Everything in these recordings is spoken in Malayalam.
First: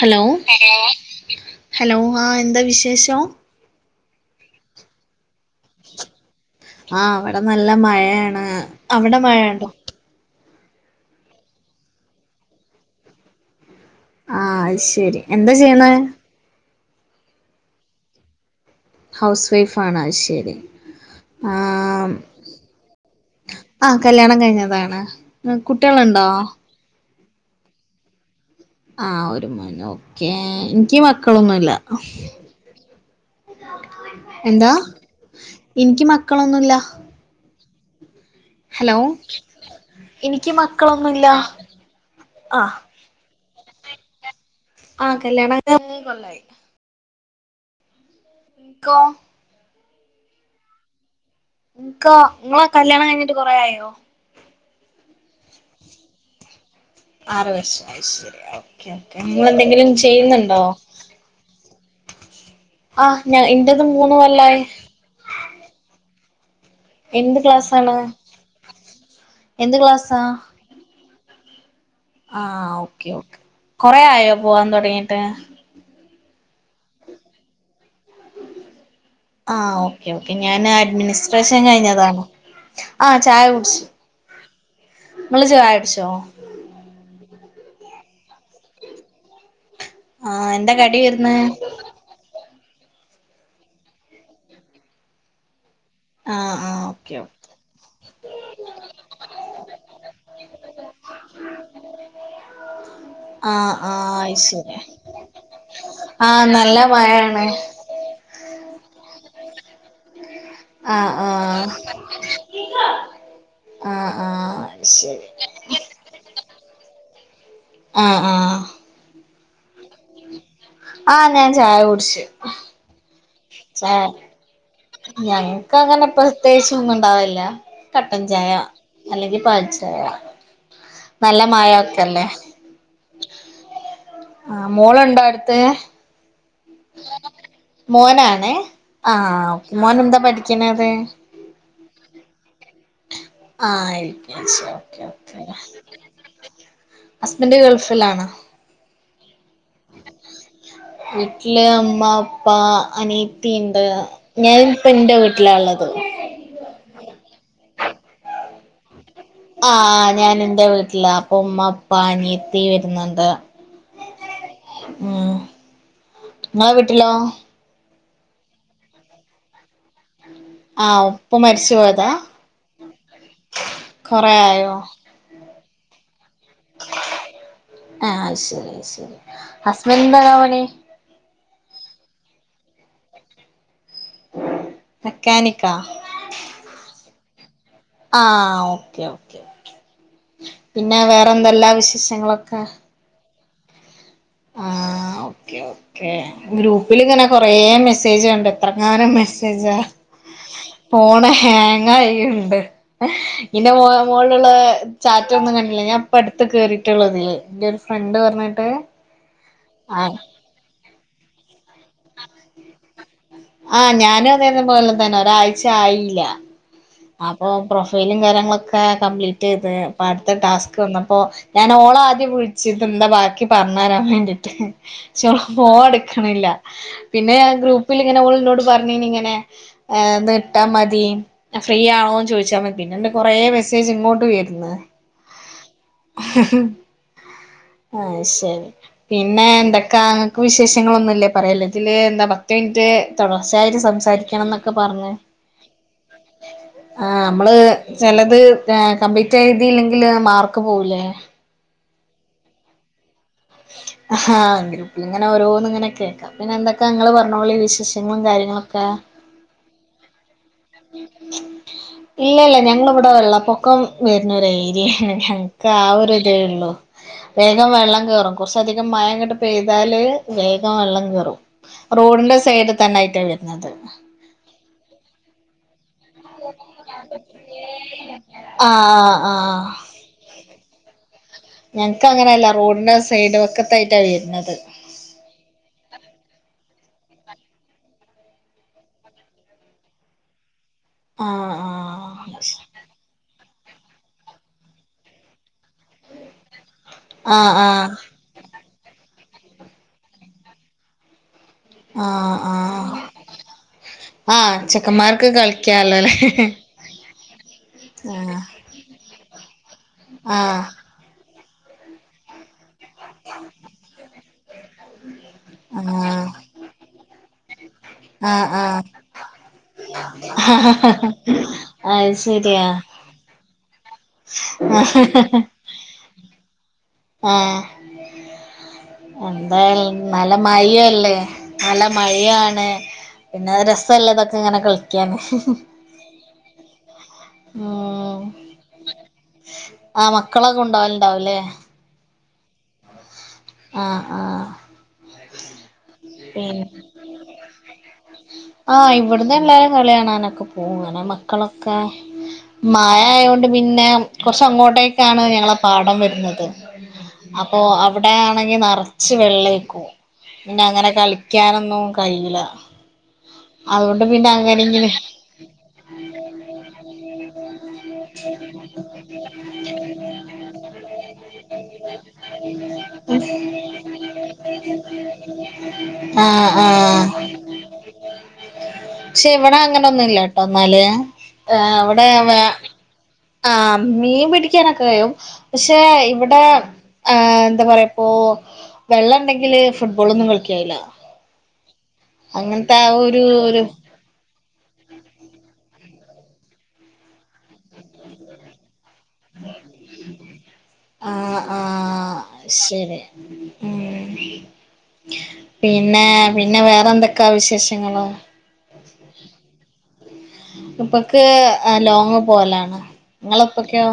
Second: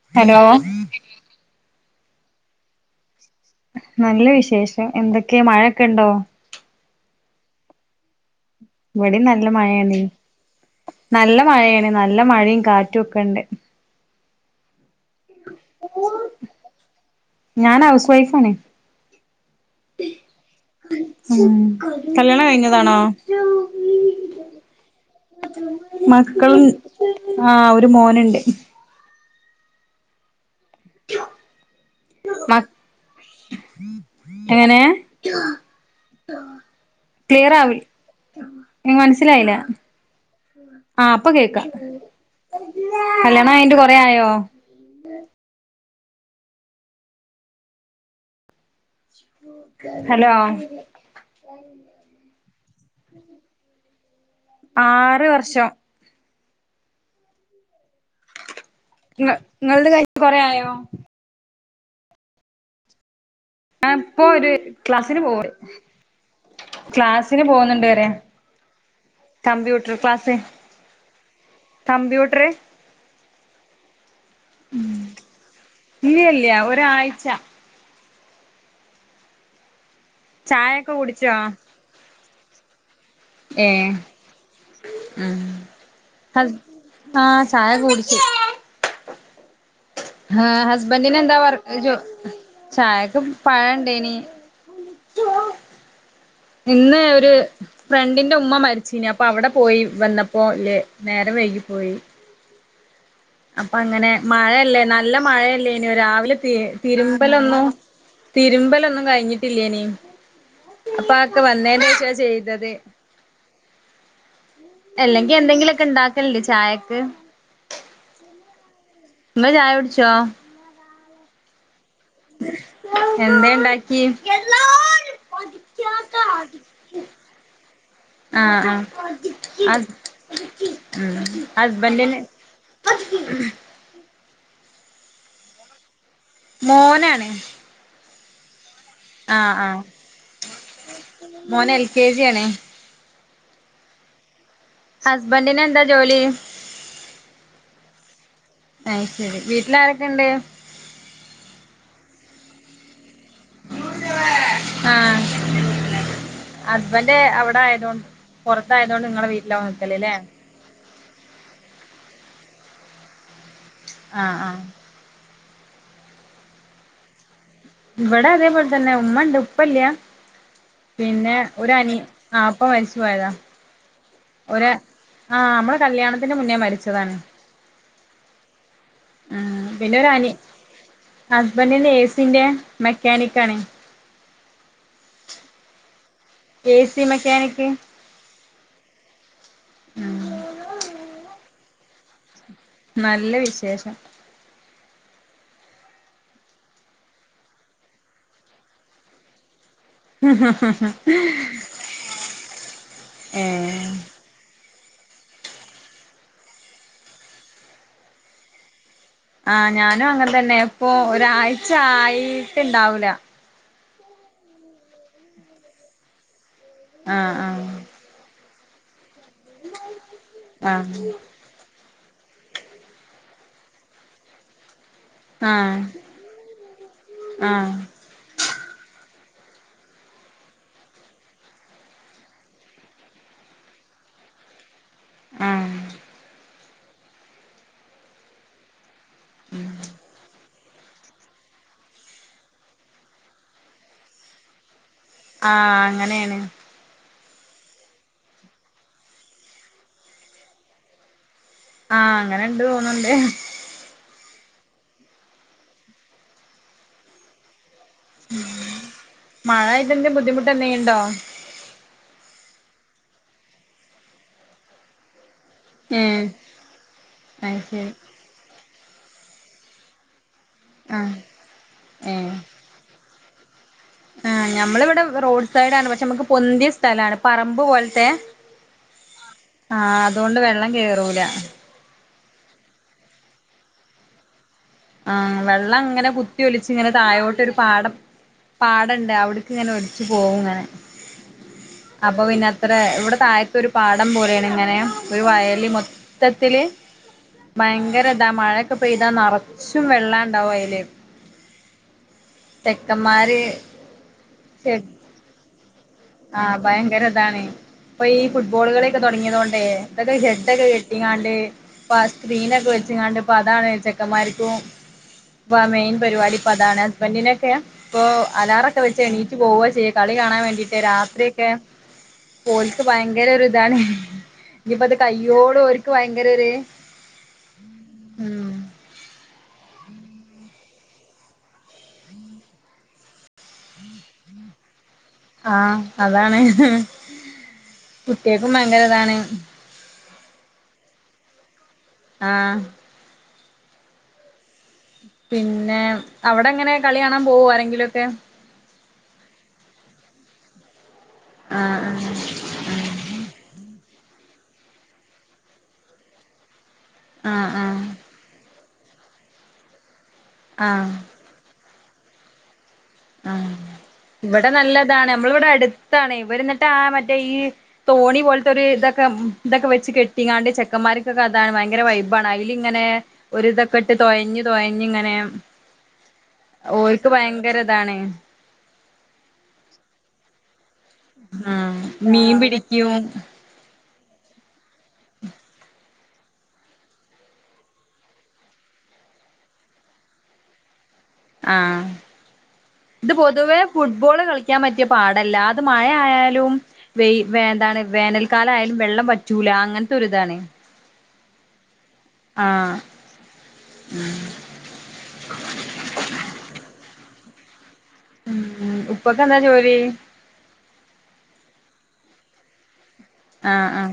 ഹലോ ഹലോ ആ, എന്താ വിശേഷം നല്ല വിശേഷം എന്തൊക്കെയ മഴയക്കെ ഉണ്ടോ ആ, അവിടെ നല്ല മഴയാണ് ഇവിടെ അവിടെ നല്ല മഴയുണ്ടോ മഴയാണ് നല്ല മഴയാണ് നല്ല മഴയും കാറ്റും ഒക്കെണ്ട്. ആ ശരി എന്താ ചെയ്യുന്നേ ഞാൻ ഹൗസ് വൈഫ് ആണേ ഹൗസ് വൈഫ് ആണോ, ശരി, ഉം ആ കല്യാണം കഴിഞ്ഞതാണോ ആ കല്യാണം കഴിഞ്ഞതാണ് കുട്ടികളുണ്ടോ? മക്കളും ആ ഒരു മോനുണ്ട് ആ ഒരു മോന്, ഓക്കേ എനിക്ക് മക്കളൊന്നുമില്ല. മ എന്താ, എങ്ങനെ എനിക്ക് മക്കളൊന്നുമില്ല ക്ലിയർ ആവി ഹലോ, മനസ്സിലായില്ല എനിക്ക് ആ അപ്പൊ മക്കളൊന്നുമില്ല കേക്കാം ആ കല്യാണം അയിട്ട് കുറെയായോ ആ കല്യാണോക്ക മൂന്ന് കൊല്ലായി ഇക്ക ഹലോ ഇക്ക നിങ്ങള കല്യാണം കഴിഞ്ഞിട്ട് കൊറേആയിനോ ആറ് വർഷം ആറ് വർഷം ശെരി ഓക്കെ ഓക്കേ നിങ്ങ നിങ്ങളത് നിങ്ങളേന്തെങ്കിലും കഴിഞ്ഞിട്ട് കൊറേ ചെയ്യുന്നുണ്ടോ ആയോ ആ ഞാ ഇന്റത് ഞാൻ മൂന്ന് ഇപ്പൊ ഒരു കൊല്ലാവായി ക്ലാസ്സിന് പോവണ്ട് എന്ത് ക്ലാസ്സിന് ക്ലാസ് പോകുന്നുണ്ട് ആണ് പറയാ എന്ത് കമ്പ്യൂട്ടർ ക്ലാസാ ക്ലാസ് കമ്പ്യൂട്ടർ ആ ഓക്കെ ഓക്കേ കൊറെ ആയോ പോവാൻ തുടങ്ങിട്ട് ഇല്ലില്ല ഒരാഴ്ച ആ ഓക്കെ ഓക്കെ ഞാന് ചായൊക്കെ കുടിച്ചോ അഡ്മിനിസ്ട്രേഷൻ കഴിഞ്ഞതാണോ ഏ ഉം ഇങ്ങള് ചായ കുടിച്ചോ ആ ത ചായ കുടിച്ച ആ ആഹ് എന്താ കടി ഹസ്ബന്റിനെന്താ വരുന്നെ വർക്ക്‌ ജോ ചായക്ക് പഴ ഇണ്ടേനി ആഹ് ആഹ് ഇന്ന് ഓക്കെ ഓക്കെ ഒരു ഫ്രണ്ടിന്റെ ഉമ്മ മരിച്ചീനി അപ്പൊ അവിടെ പോയി വന്നപ്പോ ല്ലേ നേരം വൈകി പോയി ആ അപ്പൊ അങ്ങനെ മഴയല്ലേ നല്ല മഴയല്ലേനു രാവിലെ ആഹ് തി നല്ല മഴയാണ് തിരുമ്പലൊന്നു തിരുമ്പലൊന്നും കഴിഞ്ഞിട്ടില്ലേനി ആഹ് അപ്പൊ അതോക്കെ ആഹ് വന്നേന് ശേഷ ചെയ്തത് ആഹ് ആഹ് ശരി അല്ലെങ്കി എന്തെങ്കിലുമൊക്കെ ഉണ്ടാക്കല് ചായക്ക് ആ ആ ഇങ്ങള് ചായ കുടിച്ചോ ആ ഞാൻ ചായ കുടിച്ച് എന്തേ ഉണ്ടാക്കി ഞങ്ങൾക്ക് അങ്ങനെ പ്രത്യേകിച്ചൊന്നും ഉണ്ടാവലില്ല കട്ടൻ ചായ ആഹ് ആഹ് അല്ലെങ്കിൽ പാൽച്ചായ ഹസ് ഉം ഹസ്ബന്റിന് മഴൊക്കെല്ലേ ആ മോള് ഉണ്ടോ അടുത്ത് മോനാണ് എ ആ ആഹ് ആഹ് മോൻ എന്താ പഠിക്കണത് മോന് എൽ കെ ജി ആണ് ആയി ഹസ്ബൻഡിന് എന്താ ജോലി ഹസ്ബന്റ് ഗൾഫിലാണോ അയ് ശരി വീട്ടിലാരൊക്കെ ഇണ്ട് വീട്ടില് അമ്മ അപ്പാ അനീത്തിണ്ട് ഞാന് ഇപ്പ എന്റെ ആഹ് വീട്ടിലാ ഉള്ളത് തായതോണ്ട് പുറത്തായ ആ ഞാൻ എന്റെ വീട്ടില അപ്പ ഉമ്മപ്പ അനിയത്തി വരുന്നുണ്ട് ആഹ് ആഹ് ഉം ഇങ്ങള വീട്ടിലോ ഇവിടെ അതേപോലെ തന്നെ ഉമ്മണ്ട് ഉപ്പല്യ ആഹ് പിന്നെ ഉപ്പ ഒരു മരിച്ചു അനി ആപ്പ മരിച്ചു പോയതാ ഒര് കൊറിയായോ ആഹ് നമ്മളെ കല്യാണത്തിന്റെ മുന്നേ മരിച്ചതാണ് ആ ശരിയ ശരി ഹസ്ബന്റിനെന്താ പണി ഹസ്ബന്റിന്റെ എ സിന്റെ മെക്കാനിക്കാണ് മെക്കാനിക്ക എസി മെക്കാനിക് ആ ഓക്കെ ഓക്കെ ഉം പിന്നെ വേറെന്തെല്ലാ വിശേഷങ്ങളൊക്കെ നല്ല വിശേഷം ഓക്കേ ഗ്രൂപ്പിൽങ്ങനെ കുറേ മെസ്സേജ് ഉണ്ട് എത്ര ങ്ങാനം മെസ്സേജാ ഉം ഹം് ഫോണ ഹാങ്ങ ആായിണ്ട് ഇന്റെ ഏഹ് മോളിലുള്ള ചാറ്റ ഒന്നും കണ്ടില്ല ഞാൻ അപ്പ അടുത്ത് കേറിയിട്ടുള്ള അതില്ലേ എന്റെ ഒരു ഫ്രണ്ട് പറഞ്ഞിട്ട് ആഹ ഞാനും ആഹ് അങ്ങനെ തന്നെ ഇപ്പൊ ഒരാഴ്ച ആായിട്ട് ഇണ്ടാവൂല ആഹ ഞാനും അതേന്ന പോലെ തന്നെ ഒരാഴ്ച ആയില്ല അപ്പൊ ആഹ് പ്രൊഫൈലും കാര്യങ്ങളൊക്കെ കംപ്ലീറ്റ് ചെയ്ത് അപ്പൊ അടുത്ത ടാസ്ക് ആഹ് വന്നപ്പോ ഞ ഓളെ ആദ്യം വിളിച്ചിത് എന്താ ബാക്കി പറഞ്ഞ തരാൻ വേണ്ടിട്ട് ചെ ആഹ് ഫോണെ എടുക്കണില്ല പിന്നെ ആഹ് ഗ്രൂപ്പിൽ ഇങ്ങനെ ഓൾ പറഞ്ഞനി ഇങ്ങനെ ഏ തെ ഇട്ടാ മതി ഫ്രീ ആണോന്ന് ചോദിച്ചാൽ മതി പിന്നെണ്ട് കൊറെമെസ്സേജ് ഇങ്ങോട്ട് വരന്ന് ആഹ് ആഹ് ആഹ് ശരി പിന്നെ എന്തൊക്കെ അങ്ങക്ക് വിശേഷ ങ്ങളന്നല്ലേ പറയല്ലോ ഇതില് എന്താ പത്ത് മിനിറ്റ് തുടർച്ചയായിട്ട് സംസാരിക്കണം എന്നൊക്കെ പറഞ്ഞ് ആഹ അങ്ങനെയാണ് ആ നമ്മള് ചിലത് കംപ്ലീറ്റ് ആതിയില്ലെങ്കില് മാർക്ക് പോവൂലേ ആഹ അങ്ങനെ ഇണ്ട് തോന്നണ്ട് ആഹ് ഗ്രൂപ്പി ഇങ്ങനെ ഓരോന്ന് ഹാ ഹഹാ ഇങ്ങനെ ഓരോന്ന് ഇങ്ങനെ കേക്കാം പിന്നെ എന്തൊക്കെ ഇങ്ങള് പറഞ്ഞോളി വിശേഷം ങ്ങളും കാര്യങ്ങളൊക്കെ അതിന്റെ ബുദ്ധിമുട്ട്ന്നെയുണ്ടോ ഇല്ല ഇല്ല ഞങ്ങളിവിടെ വെള്ളപ്പൊക്കം വരുന്ന ഒരു ഏരിയയാണ് ഞ ഒക്കെ ആ ഒരു ഏഹ് ഇതേ ഉള്ളൂ അത് വേഗം ശരി വെള്ളം കേയറും കുറച്ച അധികം മയംങ്ങോട്ട് പെയ്താല് വേഗം വെള്ളം ആഹ് കയറും ഏഹ് റോഡിന്റെ സൈഡ് തന്നൊയിയിട്ടാണ് വരുന്നത് ആ നമ്മ ഇവിടെ റോഡ് സൈഡ് ആ പ പ നമുക്ക് പൊന്തിയ സ്ഥലാണ് പറമ്പ് പോലത്തെ ആ ആ ആ ആഹ അതുകൊണ്ട് വെള്ളം കേയറൂല ഒ അങ്ങനെയല്ല റോഡിന്റെ സൈഡും ഒക്കത്തായിട്ടാ വരുന്നത് ആ വെള്ളം അങ്ങനെ കുത്തിയൊലിച്ച് ഇങ്ങനെ താഴോട്ടൊരു പാടം പാടണ്ട് അവിടക്ക് ഇങ്ങനെ ഒലിച്ച് പോവും ഇങ്ങനെ ആ ആ അപ്പൊ പിന്നെ അത്ര ഇവിടെ തഴ ഒരു പാടം പോലെയാണ് ഇങ്ങനെ ഒരു വയൽ മൊത്തത്തില് ആ ആ ഭയങ്കരതാ മഴയൊക്കെ പെയ്താ നിറച്ചും വെള്ളാണ്ടാവും അതില് ആ ആ ആ ചെക്കന്മാർക്ക് കളിക്കല്ലോല്ലേ ആ ഭയങ്കരതാണ് ഇപ്പൊ ഈ ആഹ് ഫുട്ബോളുകളൊക്കെ തുടങ്ങിയതോണ്ടേ ഇതൊക്കെ ആഹ് ഹെഡൊക്കെ കെട്ടിങ്ങാണ്ട് അ സ്ക്രീനൊക്കെ വെച്ച കണ്ട ഇപ്പോ അതാണ് ചെക്കന്മാർരിക്കും വ മെയിൻ ആഹ് പരിപാടി ഇപ്പോൊ അതാണ് ഹസ്ബൻഡിനൊക്കെയ ഇപ്പോൊ ആഹ് അലാറ ഒക്കെ ആഹ് വെച്ച് എണീറ്റ് പോവുകയ ചെയ്യ കളി കാണാൻ വേണ്ടിട്ട് മറ്റേ രാത്രി ഒക്കെ അത് ശരിയാ പോലക്ക് ഭയങ്കര ഇതാണ് ഇയിപ്പ അത് കയ്യോലും ഭയങ്കരര് ആ എന്താ നല്ല മയ ല്ലേ നല്ല മഴയാണ് പിന്നെ രസല്ല ഇതൊക്കെ ഇങ്ങനെ കള ആ അതാണ് ഉം കുട്ടികക്കും ഭയങ്കര ഇതാണ് ആ മക്കളൊക്കെ ഉണ്ടകലുണ്ടാവൂല്ലേ ആ ആ ആ പിന്നെ പി അവിടെ എങ്ങനെ കളി കാണാൻ പോവോ ആരെങ്കിലുമൊക്കെ ആ ഇവിടന്ന് എല്ലാരും കളിയ കാണാനൊ ഒക്കെ പോങ്ങനെ മക്കളൊക്കെ ആഹ് ആഹ് മായ ആയൊണ്ട് പിന്നെ കുറച്ച അങ്ങോട്ടേക്കാണ് ഞങ്ങളുടെ പാഠം വരുന്നത് ആഹ് അപ്പോൾ ആഹ് അവിടെയാണെങ്കിൽ നിറ ച്ച് വെള്ളേക്കൂ ആ നൊന്നും കഴിയില ഉം ഇവിടെ നല്ലതാണ് നമ്മളിവിടെ അടുത്താണ് ഇവര എന്നിട്ട് ആ മറ്റേ ഈ തോണി പോലത്തെ ഒരു ഇതൊക്കെ ഇതൊക്കെ വെച്ച് കെട്ടിങ്ങാണ്ട് ചെക്കന്മാർക്കൊക്കെ അതാണ് ഭയങ്കര വൈബാണ് അതില ഇങ്ങനെ ഒരുരിതൊക്കെട്ട് തോഴഞ്ഞു തൊഴഞ്ഞ ഇങ്ങനെ ആ! ആ! ഓര്ക്ക് ഭയങ്കര ഇതാണ് പക്ഷെ ഇവടെ അങ്ങനൊന്നുംല്ല ആഹ് അവിടെ മീൻ പിടിക്കും ആ. മീൻ പിടിക്കാനൊക്കെ കും പക്ഷെ ഇവിടെ- ആ എന്താ പറയാ ഇപ്പോൊ വെള്ളം ഉണ്ടെങ്കില് ഫുട്ബോളൊന്നും കളിക്കായില്ല ആ! ഇത് ഒരു പൊതുവേ ഒരു ഫുട്ബോള് കളിക്കാൻ പറ്റിയ പാട- ല്ലാതെ മഴയാലും വന്താണ് വേനൽക്കാലയും വെള്ളം പറ്റൂല അങ്ങനത്തെരിതാണ്. ആ! ആ! ശരി. ഉ പിന്നെ പിന്നെ വേറെന്തൊക്കെ വിശേഷങ്ങള് ഇപ്പൊക്കെ എന്താ ജോലി? ഇപ്പൊക്ക് ലോങ്ങ് പോലാണ് നിങ്ങള ഇപ്പക്കെയോ?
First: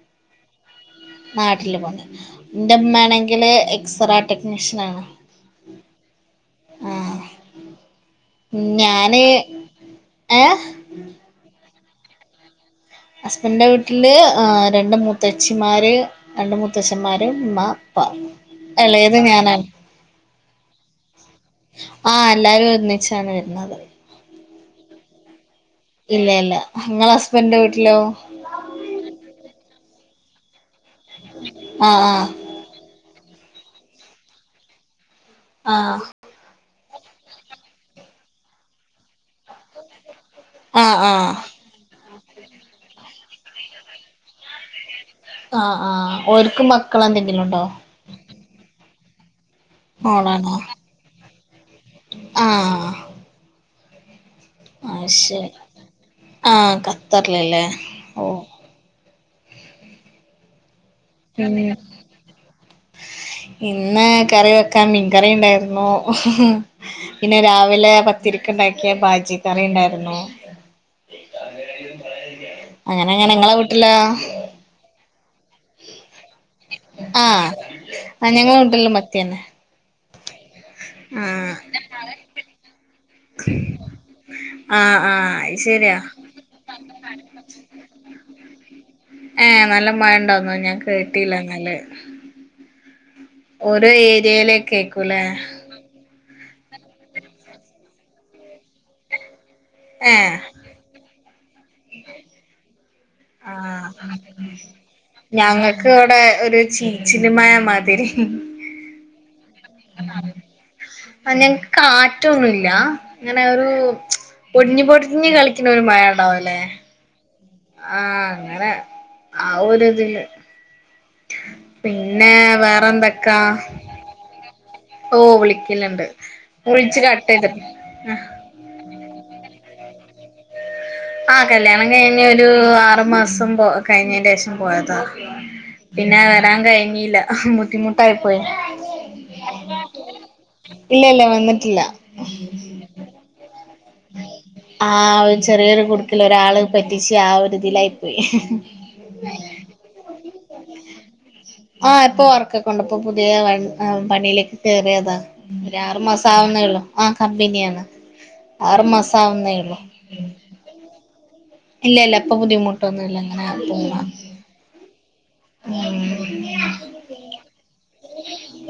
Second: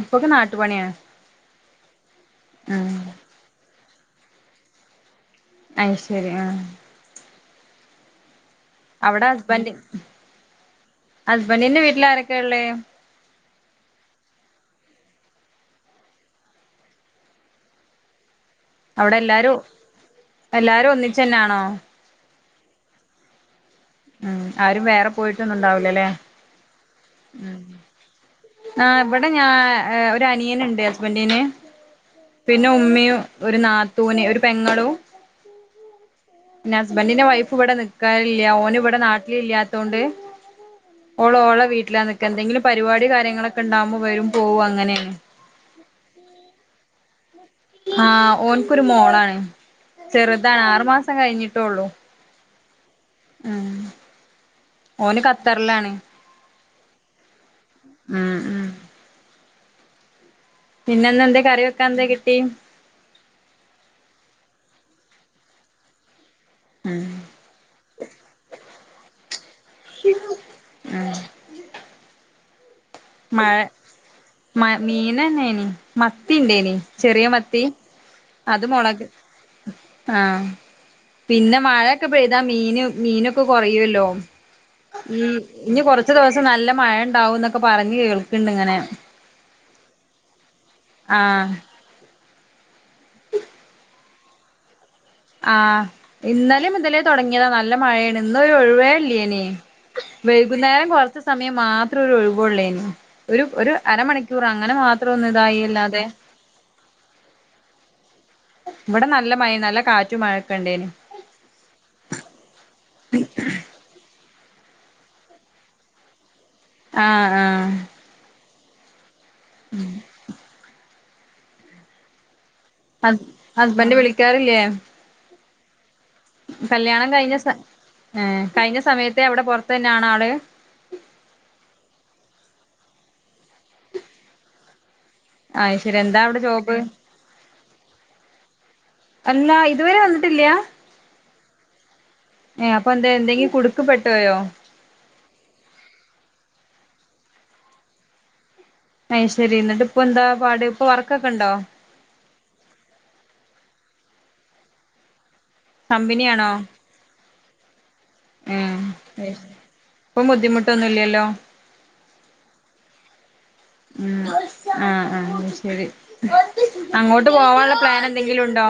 ഉപ്പൊക്കെ നാട്ടുപണിയാണ്. നാട്ടില് പോ എന്റെമ്മണെങ്കില് എക്സ്റേ ടെക്നീഷ്യൻ ആണ്. അയ് ശരി ആ! ഞാന് അവിടെ ഹസ്ബൻഡ ഏഹ് ഹസ്ബൻഡിന്റെ വീട്ടില ആരൊക്കെയ ഉള്ളേ? ഹസ്ബൻഡന്റെ വീട്ടില് രണ്ട മൂത്തച്ച്ചിമാര് രണ്ട മൂത്തച്ഛന്മാരും ഉമ്മ അവിടെ എളയത് ഞാനാ എല്ലാരും എല്ലാരും ഒന്നിച്ചന്നാണോ ആ. എല്ലാവരും ഒന്നിച്ചാണ് വരുന്നത്. ഉ ആരും വേറെ പോയിട്ട്- ഇല്ല ഇല്ല നിങ്ങളെ ഹസ്ബൻഡിന്റെ വീട്ടിലോ ഇവിടെ ഞാൻ അനിയനുണ്ട് ഹസ്ബൻ്റിന് ആഹ് പിന്നെ ഉമ്മയും. ഒരു നാത്തൂന് ഒരു പെങ്ങളും ആഹ് പിന്നെ ഹസ്ബൻഡിന്റെ വൈഫ് ഇവിടെ നിക്കാനില്ല ഓന് ഇവിടെ നാട്ടിലില്ലാത്തൊണ്ട്. ആഹ് ആഹ് ഓള് ഓളെ വീട്ടിലാ നിക്ക എന്തെങ്കിലും പരിപാടി കാര്യങ്ങളൊക്കെ ഉണ്ടാവകുമോ വരും പോകും അങ്ങനെ അ ആ ഓൽക് മക്കളോക്കെ ആ ഓൻക്കോരു മോളാണ് മോളാണോ ചെറുതാണ് ആറു മാസം കഴിഞ്ഞിട്ടേള്ളു ആഹ് അത് ഓന് ശരി ഖത്തറിലാണ് ആഹ് ഖത്തറിലല്ലേ മ് ഓഹ് മ് കറി വെക്കാൻ എന്താ കിട്ടി ഇന്ന് കറി വെ ക മീൻകറിയുണ്ടായിരുന്നു മ്ഹ് ഉം പിന്നെ രാവിലെ പത്തിരിക്ക് ഉണ്ടാക്കിയ ബാജി കറി ഉണ്ടായിരുന്നു മ് അങ്ങനെയാണേലും പറയാതിരി മാ മ മീ പിന്നന്നനി മത്തി ഉണ്ടേനി ചെറിയ ആഹ് മത്തി ആഹ് ഞങ്ങളെ അത് വീട്ടിലും മുളക് മത്തിയന്നെ ആഹ് ആഹ് പിന്നെ മഴൊക്കെ പെയ്താ മീന് മീനൊക്കെ കുറയുല്ലോ ആഹ് മ് ആഹ് അത് ഇനി കൊറച്ച് ദിവസം നല്ല മഴ ഉണ്ടാവും എന്നൊക്കെ- പറഞ്ഞ് കേൾക്കണ്ട് ഇങ്ങനെ ഏ നല്ല മഴണ്ടന്നു ഞാൻ കേട്ടില്ല ആഹ് എന്നല് ഓരോ ഏരിയേലേകേക്കൂലേ ആഹ് ഇന്നലെ മുതലേ തുടങ്ങിയതാ നല്ല മഴയാണ് ഇന്നൊരു ഒഴുവേല്ലേനി ഏഹ് വൈകുന്നേരം കൊറച്ച് സമയം മാത്രം ഒരു ഒഴിവേള്ളേന് ഒരു ഒരു ആഹ് അരമണിക്കൂർ അങ്ങനെ മാത്രം ഒന്നു ഞങ്ങൾക്ക് ഇതായില്ലാതെ ഇവിടെ ഒരു ചീച്ചിലുമഴ മാതിരി ഇവിടെ നല്ല മഴ നല്ല കാറ്റും മഴൊക്കെ ഉണ്ട് ആ ഞങ്ങക്ക് കാറ്റൊന്നുല്ല ഇങ്ങനെ ഒരു പൊടിഞ്ഞ് പൊടിഞ്ഞ് കളിക്കണ ഒരു മഴ ഉണ്ടാവില്ലേ ആഹ് ആഹ് അങ്ങനെ ആഒരിതില് പിന്നെ വേറെ ഹസ് എന്തൊക്കാ ഹസ്ബൻഡ് ഓ വിളിക്കലുണ്ട് വിളിച്ച് കല്ല്യാണം കട്ട് കഴിഞ്ഞ സ ചെയ്ത് ഏഹ് കഴിഞ്ഞ സമയത്തെ അവിടെ പൊറത്തു തന്നെയാണ് ആള് ആഹ് കല്യാണം കഴിഞ്ഞ് ഒരു ആറു മാസം പോ കഴിഞ്ഞന്റെ ശേഷം പോയതാ അയ് ശരി പിന്നെ എന്താ അവിടെ വരാൻ ജോബ് കഴിഞ്ഞില്ല ബുദ്ധിമുട്ടായി പോയി അല്ല ഇതുവരെ വന്നിട്ടില്ല ഇല്ല ഇല്ല വന്നിട്ടില്ല എഹ് അപ്പ എന്താ എന്തെങ്കിം കുടു ആഹ് ചെറിയൊരു കുടുക്കൽ ഒരാള് പറ്റിച്ച് ആ ഒരിതിലായി പോയി അത് ശരി എന്നിട്ട് ഇപ്പൊ എന്താ പാട് ഇപ്പൊ വർക്കൊക്കെ ഉണ്ടോ ആ ഇപ്പൊ വർക്കൊക്കെണ്ട് ഇപ്പൊ പുതിയ വയ് ആഹ് പണിയിലേക്ക് കേയറിയതാ ഒരൂ ആറു മാസം കമ്പനിയാണോ ആവുന്നേള്ളു ആ കമ്പനിയാണ് ഉം ആറ് മാസ ആവുന്നേള്ളു ഇപ്പൊ ബുദ്ധിമുട്ടൊന്നുംല്ലല്ലോ ഇല്ല ഇല്ല ഇപ്പൊ ബുദ്ധിമുട്ടൊന്നു ഇല്ല ഉം ആഹ് ആഹ് ശരി അങ്ങോട്ട് പോവാനുള്ള പ്ലാൻ എന്തെങ്കിലും ഉണ്ടോ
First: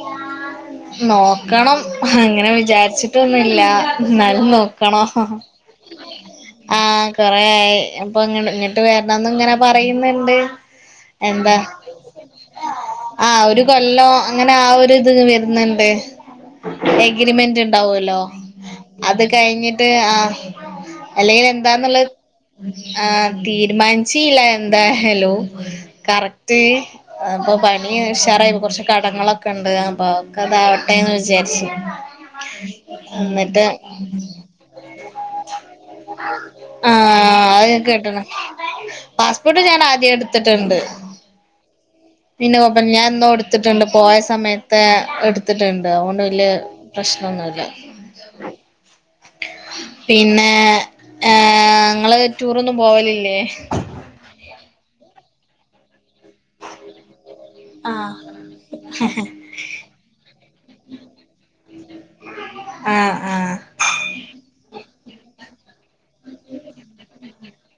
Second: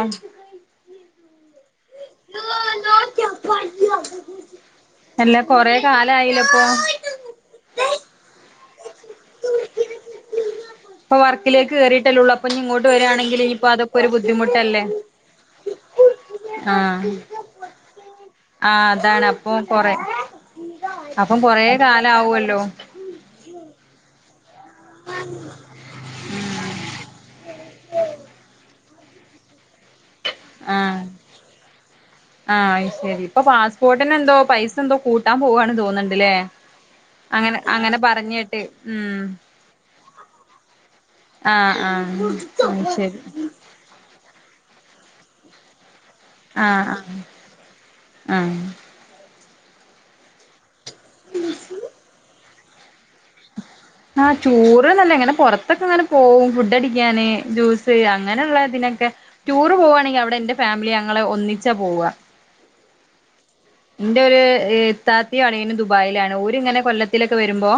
നോക്കണം അങ്ങനെ വിചാരിച്ചിട്ടൊന്നുമില്ല എന്നാലും നോക്കണോ അല്ല കൊറെ കാലായില്ലേ ഇപ്പൊ ആഹ് കൊറേയായി അപ്പൊ ഇങ്ങന ഇങ്ങിട്ട് വരണംന്ന് ഇങ്ങനെ പറയുന്നുണ്ട് ഇപ്പൊ എന്താ വർക്കിലേക്ക് കേറിയിട്ടല്ലേ ഉള്ളൂ അപ്പൊ ഇനി ഇങ്ങോട്ട് ആ വരിയാണെങ്കിൽ ഒരു ഇനിയിപ്പോ അതൊക്കെ കൊല്ലം അങ്ങനെ ആ ബുദ്ധിമുട്ടല്ലേ ഒരു ഇത് വരുന്നുണ്ട് ആഹ് എഗ്രിമെന്റ് ഉണ്ടാവുല്ലോ ആഹ് അത് അതാണ് അപ്പൊ കഴിഞ്ഞിട്ട് കൊറെ ആഹ് അപ്പം അല്ലെങ്കിൽ കൊറേ എന്താന്നുള്ള കാലം ആവുമല്ലോ ആഹ് തീരുമാനിച്ചീലാ എന്താ ഹലോ കറക്റ്റ് നിയ് ഉഷാറായ് ഇപ്പ കൊറച്ച് കടങ്ങളൊക്കെ ഇണ്ട് അപ്പൊ ആഹ് അഒക്കതാവട്ടെന്ന് വിജാരിച്ച് ആഹ് ഐശെരി ഇപ്പൊ പാസ്പോട്ടിനെന്തോ പൈസ എന്തോ കൂട്ടാൻ പോവാണ് തോന്ന്ണ്ട്ലേ ആഹ് അത് ഞാൻ കേട്ട്ണ് ഉം പാസ്പോർട്ട് ഞാൻ ആദ്യേ എട്ത്തിട്ട്ണ്ട് ആഹ് പിന്നെ ആഹ് കൊപ്പം അത് ഞാ ശരി ഇന്ന് കൊട്ത്തിട്ട്ണ്ട് പോയ സമയത്തെ എട്ത്ത്ട്ട്ണ്ട് തഓണ്ട് വല്യ ആഹ് ആഹ് പ്രശ്നൊന്നുല്ല ആഹ് പിന്നെ ഏഹ് ഇങ്ങള് റ്റൂറൊന്നും പോവലില്ലേ ആഹ് റ്റൂറ് ന്നല്ല ഇങ്ങനെ പൊറത്തൊക്കെ ന്നട പോവും ഫുഡഡിക്കാന് ജ്യൂസ് ആഹ് അങ്ങന്ള്ളഇതിനൊക്കെ റ്റൂറ് പോവാണെങ്കി അവടെ എന്റെ ഫാമിലി അങ്ങ ങ്ങളെ ഒന്നിച്ചാ പോവാ ആഹ് ആഹ് എന്റെ ഒര് ഇത്താത്തേം അളിയനും ദുബായിലാണ് ഓരിങ്ങനെ കൊല്ലത്തിലൊക്കെ വരുമ്പോ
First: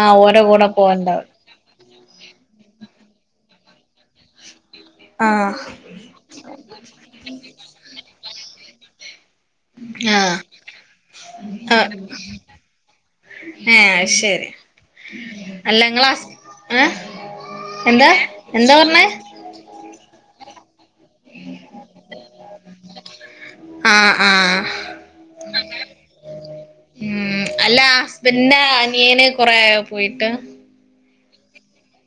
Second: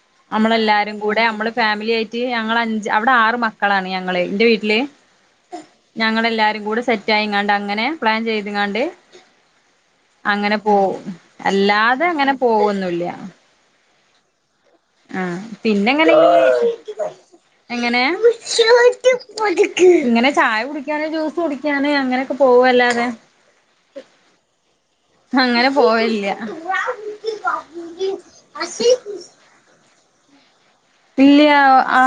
ആ ഓരെ കൂടെ നമ്മളെല്ലാരും കൂടെ പോവണ്ടാവും ന്നമ്മള് ഫാമിലി ആയി റ്റ് ഞങ്ങളഞ്ച് അവടെ ആറ് മക്കളാണ് ഞങ്ങളെ എന്റെ വീട്ട്ല് ആഹ് ഞങ്ങളെല്ലാരും കൂടെ സെറ്റായിങ്ങാണ്ട് അങ്ങനെ പ്ലാൻ ചെയ്ത്ങ്ങാണ്ട് ആഹ് അങ്ങനെ പോവും അല്ലാതെ ആഹ് അങ്ങനെ പോകൊന്നുല്യ ഏ ശരി ആഹ് അല്ല പിന്നെ ഇങ്ങള എങ്ങനെ ഹസ് ഈ ഏ എങ്ങനെ എന്താ എന്താ പറഞ്ഞേ എങ്ങനെ ചായ കുടിക്കാന് ജ്യൂസ് കുടിക്കാന് അങ്ങനെയൊക്കെ പോവല്ലാതെ ആഹ് ആഹ് അങ്ങനെ പോവലില്യാ ഉം അല്ല പോയ്ട്ട് ഇല്യാ ആ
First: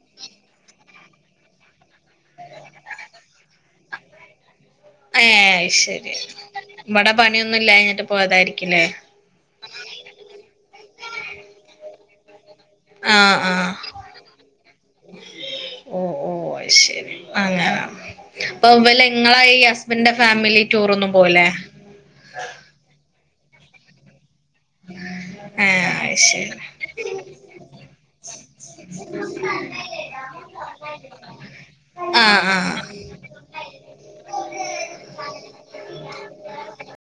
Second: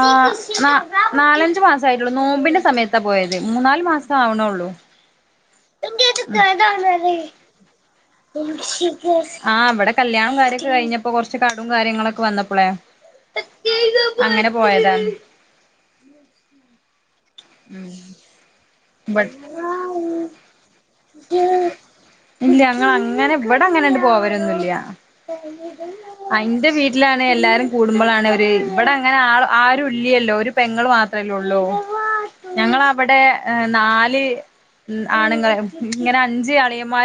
ന്നാ ന്നാലഞ്ചു മാസ ആയിട്ടുള്ളൂ നോമ്പിന്റെ സമയത്താ പോയത് മൂന്നാല് മാസ മാസം ആവണൊള്ളൂ ഏ ശരി ഇവിടെ പണിയൊന്നും ഇല്ലാഞ്ഞിട്ട് പോയതായിരിക്കില്ലേ ആഹ് ഇവടെ കൽ കല്യാണോം കാരൊക്കെ കിയ്ഞ്ഞപ്പൊ കൊറച്ച് കടോം കാര്യങ്ങളൊ ക്കെ വന്നപ്പളെ ആഹ് ആഹ് അങ്ങനെ പോയതാ ഓ ഓ ശരി അങ്ങനെ ഉം അപ്പൊ ഇവലെ ഇവട് ഇങ്ങളെ ഈ ഹസ്ബൻഡിന്റെ ഫാമിലി ടൂറൊന്നും പോവുലേ ഇല്യാ ഞങ്ങളങ്ങനെ ഇവട് അങ്ങനണ്ട് പോവൽ ലൊന്നൂല്യ ഏ അ ശരി ഇന്റെ വീറ്റ്‌ലാനേ എല്ലാരും കൂടുമ്പളാണെ ഒര് ഇവടങ്ങനെ ആ ആള് ആരുല്ല്യല്ലോ ഒരു പെങ്ങള് മാത്രല്ലേ ഒള്ളൂ ആഹ് ആഹ് ഞങ്ങളവടെ നാല് ആണുങ്ങള് ഇങ്ങനെ അഞ്ച് അളിയന്മാര